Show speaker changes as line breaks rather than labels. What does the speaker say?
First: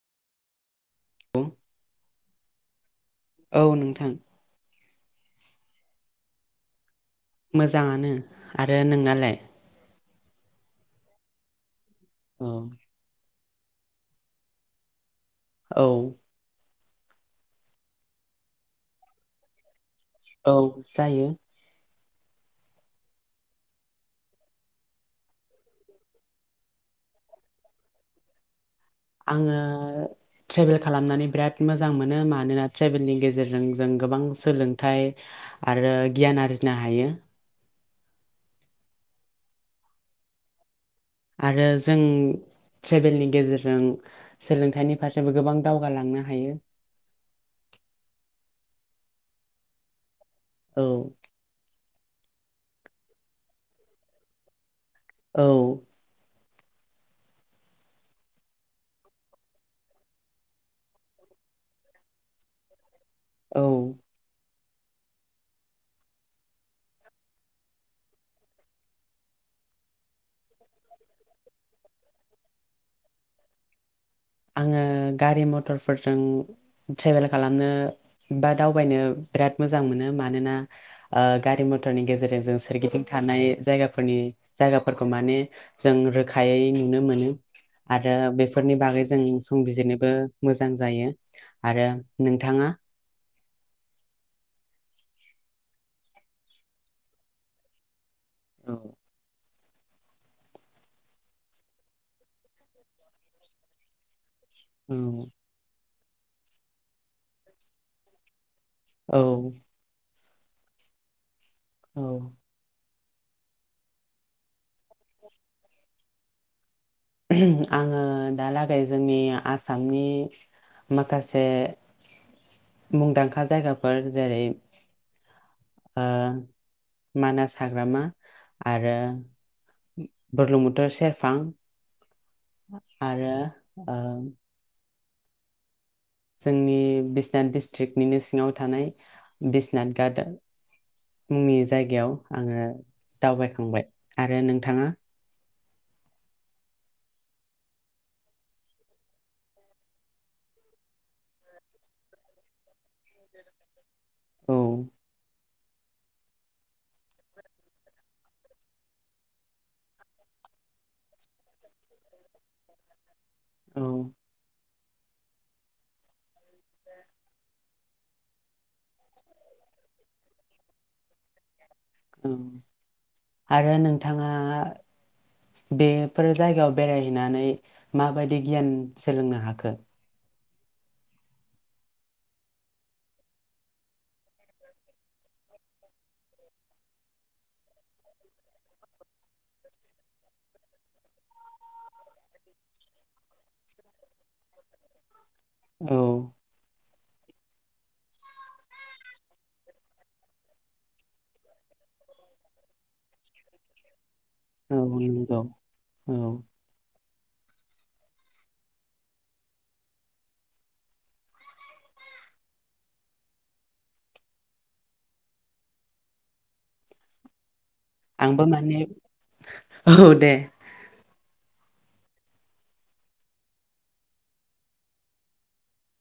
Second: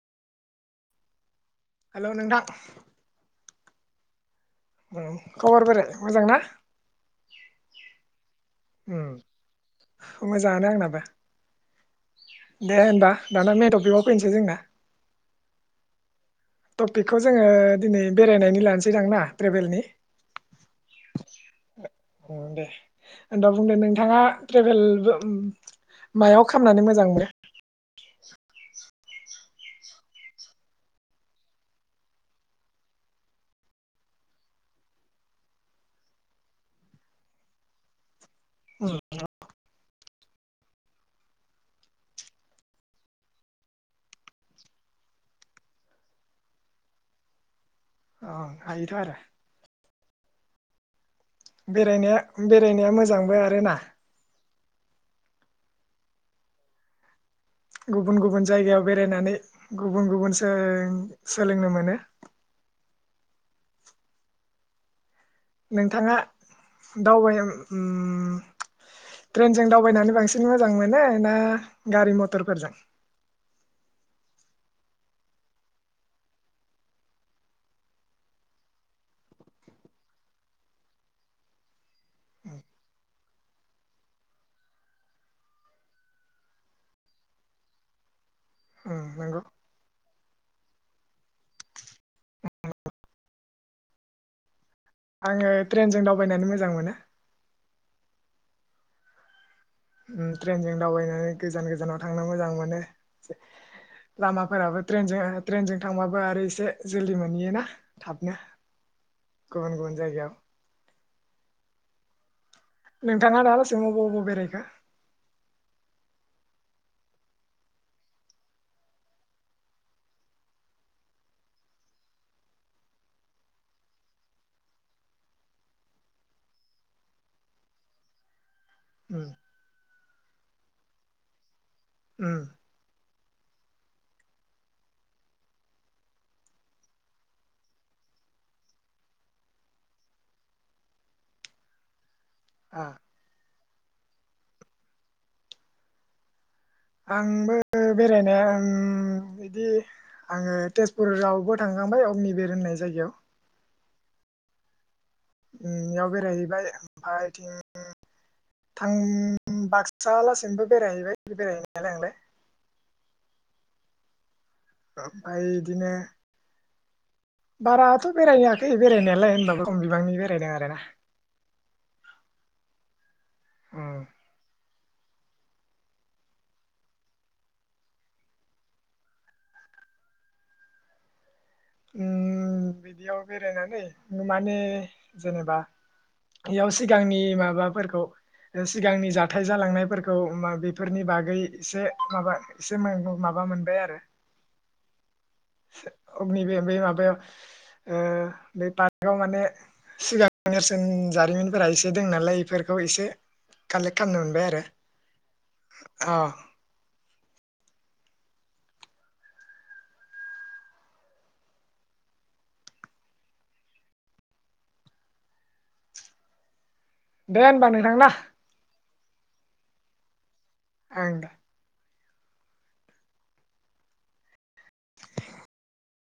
औ
हेल' नोंथां
औ नोंथां
खबर फोरा मोजां ना
मोजाङानो आरो
उम
नोंनालाय
मोजाङानो आंनाबो
औ
दे होनबा दाना मेनटपिकआव फैनोसै जोंना
औ
टपिकखौ जोङो दिनै बेरायनायनि लानोसै दां ना ट्रेभेलनि
औ जायो
दे होनबा बुंदो नोंथाङा ट्रेभेलबो मायाव खालामनानै मोजां मोनो
आङो ट्रेभेल खालामनानै बिराद मोजां मोनो मानोना ट्रेभेलनि गेजेरजों जों गोबां सोलोंथाइ आरो गियान आरजिनो हायो
[unintelligible]
आरो जों ट्रेबेलनि गेजेरजों सोलोंथाइनि फारसेबो गोबां दावगालांनो हायो
अ हायोथ'आरो
औ
बेरायनाया बेरायनाया मोजांबो आरोना
औ
गुबुन गुबुन जायगायाव बेरायनानै गुबुन गुबुन सोलोंनो मोनो
औ
नोंथाङा दावबाय उम ट्रेनजों दावबायनानै बांसिन मोजां मोनो ना गारि मटरफोरजों?
आङो गारि मटरफोरजों ट्रेभेल खालामनो बा दावबायनो बिराद मोजां मोनो मानोना ओ गारि मटरनि गेजेरजों जों सोरगिदिं थानाय जायगाफोरनि जायगाफोरखौ माने जों रोखायै नुनो मोनो आरो बेफोरनि बा
उम
जों
नंगौ
संबिजिरनो बो मोजां जायो आरो नोंथाङा
आङो ट्रेनजों दावबायनानै मोजां मोनो।
औ
उम ट्रेनजों दावबायनानै गोजान गोजानाव थांनो मोजां मोनो एसे लामाफोराबो ट्रेनजों ओ ट्रेनजों थांबाबो आरो एसे जोलदि मोनहैयोना थाबनो।
औ
गुबुन गुबुन जायगायाव
औ
नोंथाङा दालासिम बबाव बबाव बेरायखो?
उम आङो दालागै जोंनि आसामनि माखासे मुंदांखा जायगाफोर जेरै ओ मानास हाग्रामा आरो।
उम
बोरलुं बोथोर सेरफां।
उम।
आरो ओ। जोंनि बिसनाथ डिस्ट्रिक्निनो सिङाव थानाय बिसनाथ गाट मुंनि जायगायाव आङो
आ
दावबाय थांबाय आरो नोंथाङा।
आंबो बेरायनाया उम बिदि आङो तेजपुरावबो थांखांबाय अमनि बेर होननाय जायगायाव
औ।
उम बेयाव बेरायहैबाय ओमफाय बिथिं थां बाक्सा लासिमबो बेरायहैबाय बेरायहैनायालाय आंलाय
औ।
ओमफाय इदिनो बाराथ' बेरायाखै बेरायनायालाय होनबाबो खम बिबांनि बेरायदों आरोना
औ आरो
उम।
नोंथाङा बेफोर जायगायाव बेरायहैनानै माबायदि गियान सोलोंनो हाखो?
उम बिदियाव बेरायनानै माने जेनेबा इयाव सिगांनि माबाफोरखौ सिगांनि जाथाय जालांनायफोरखौ बेफोरनि बागै एसे माबा एसे माबा मोनबाय आरो।
औ
अग्नि बे बे माबा ओ बे पार्कआव माने सिगां नेरसोन जारिमिनफोरा इसे दों नालाय इफोरखौ से कालेक्ट खामनो मोन
औ नोंगौ औ।
दे होनबा नों
आंबो माने। औ दे।
आ दा।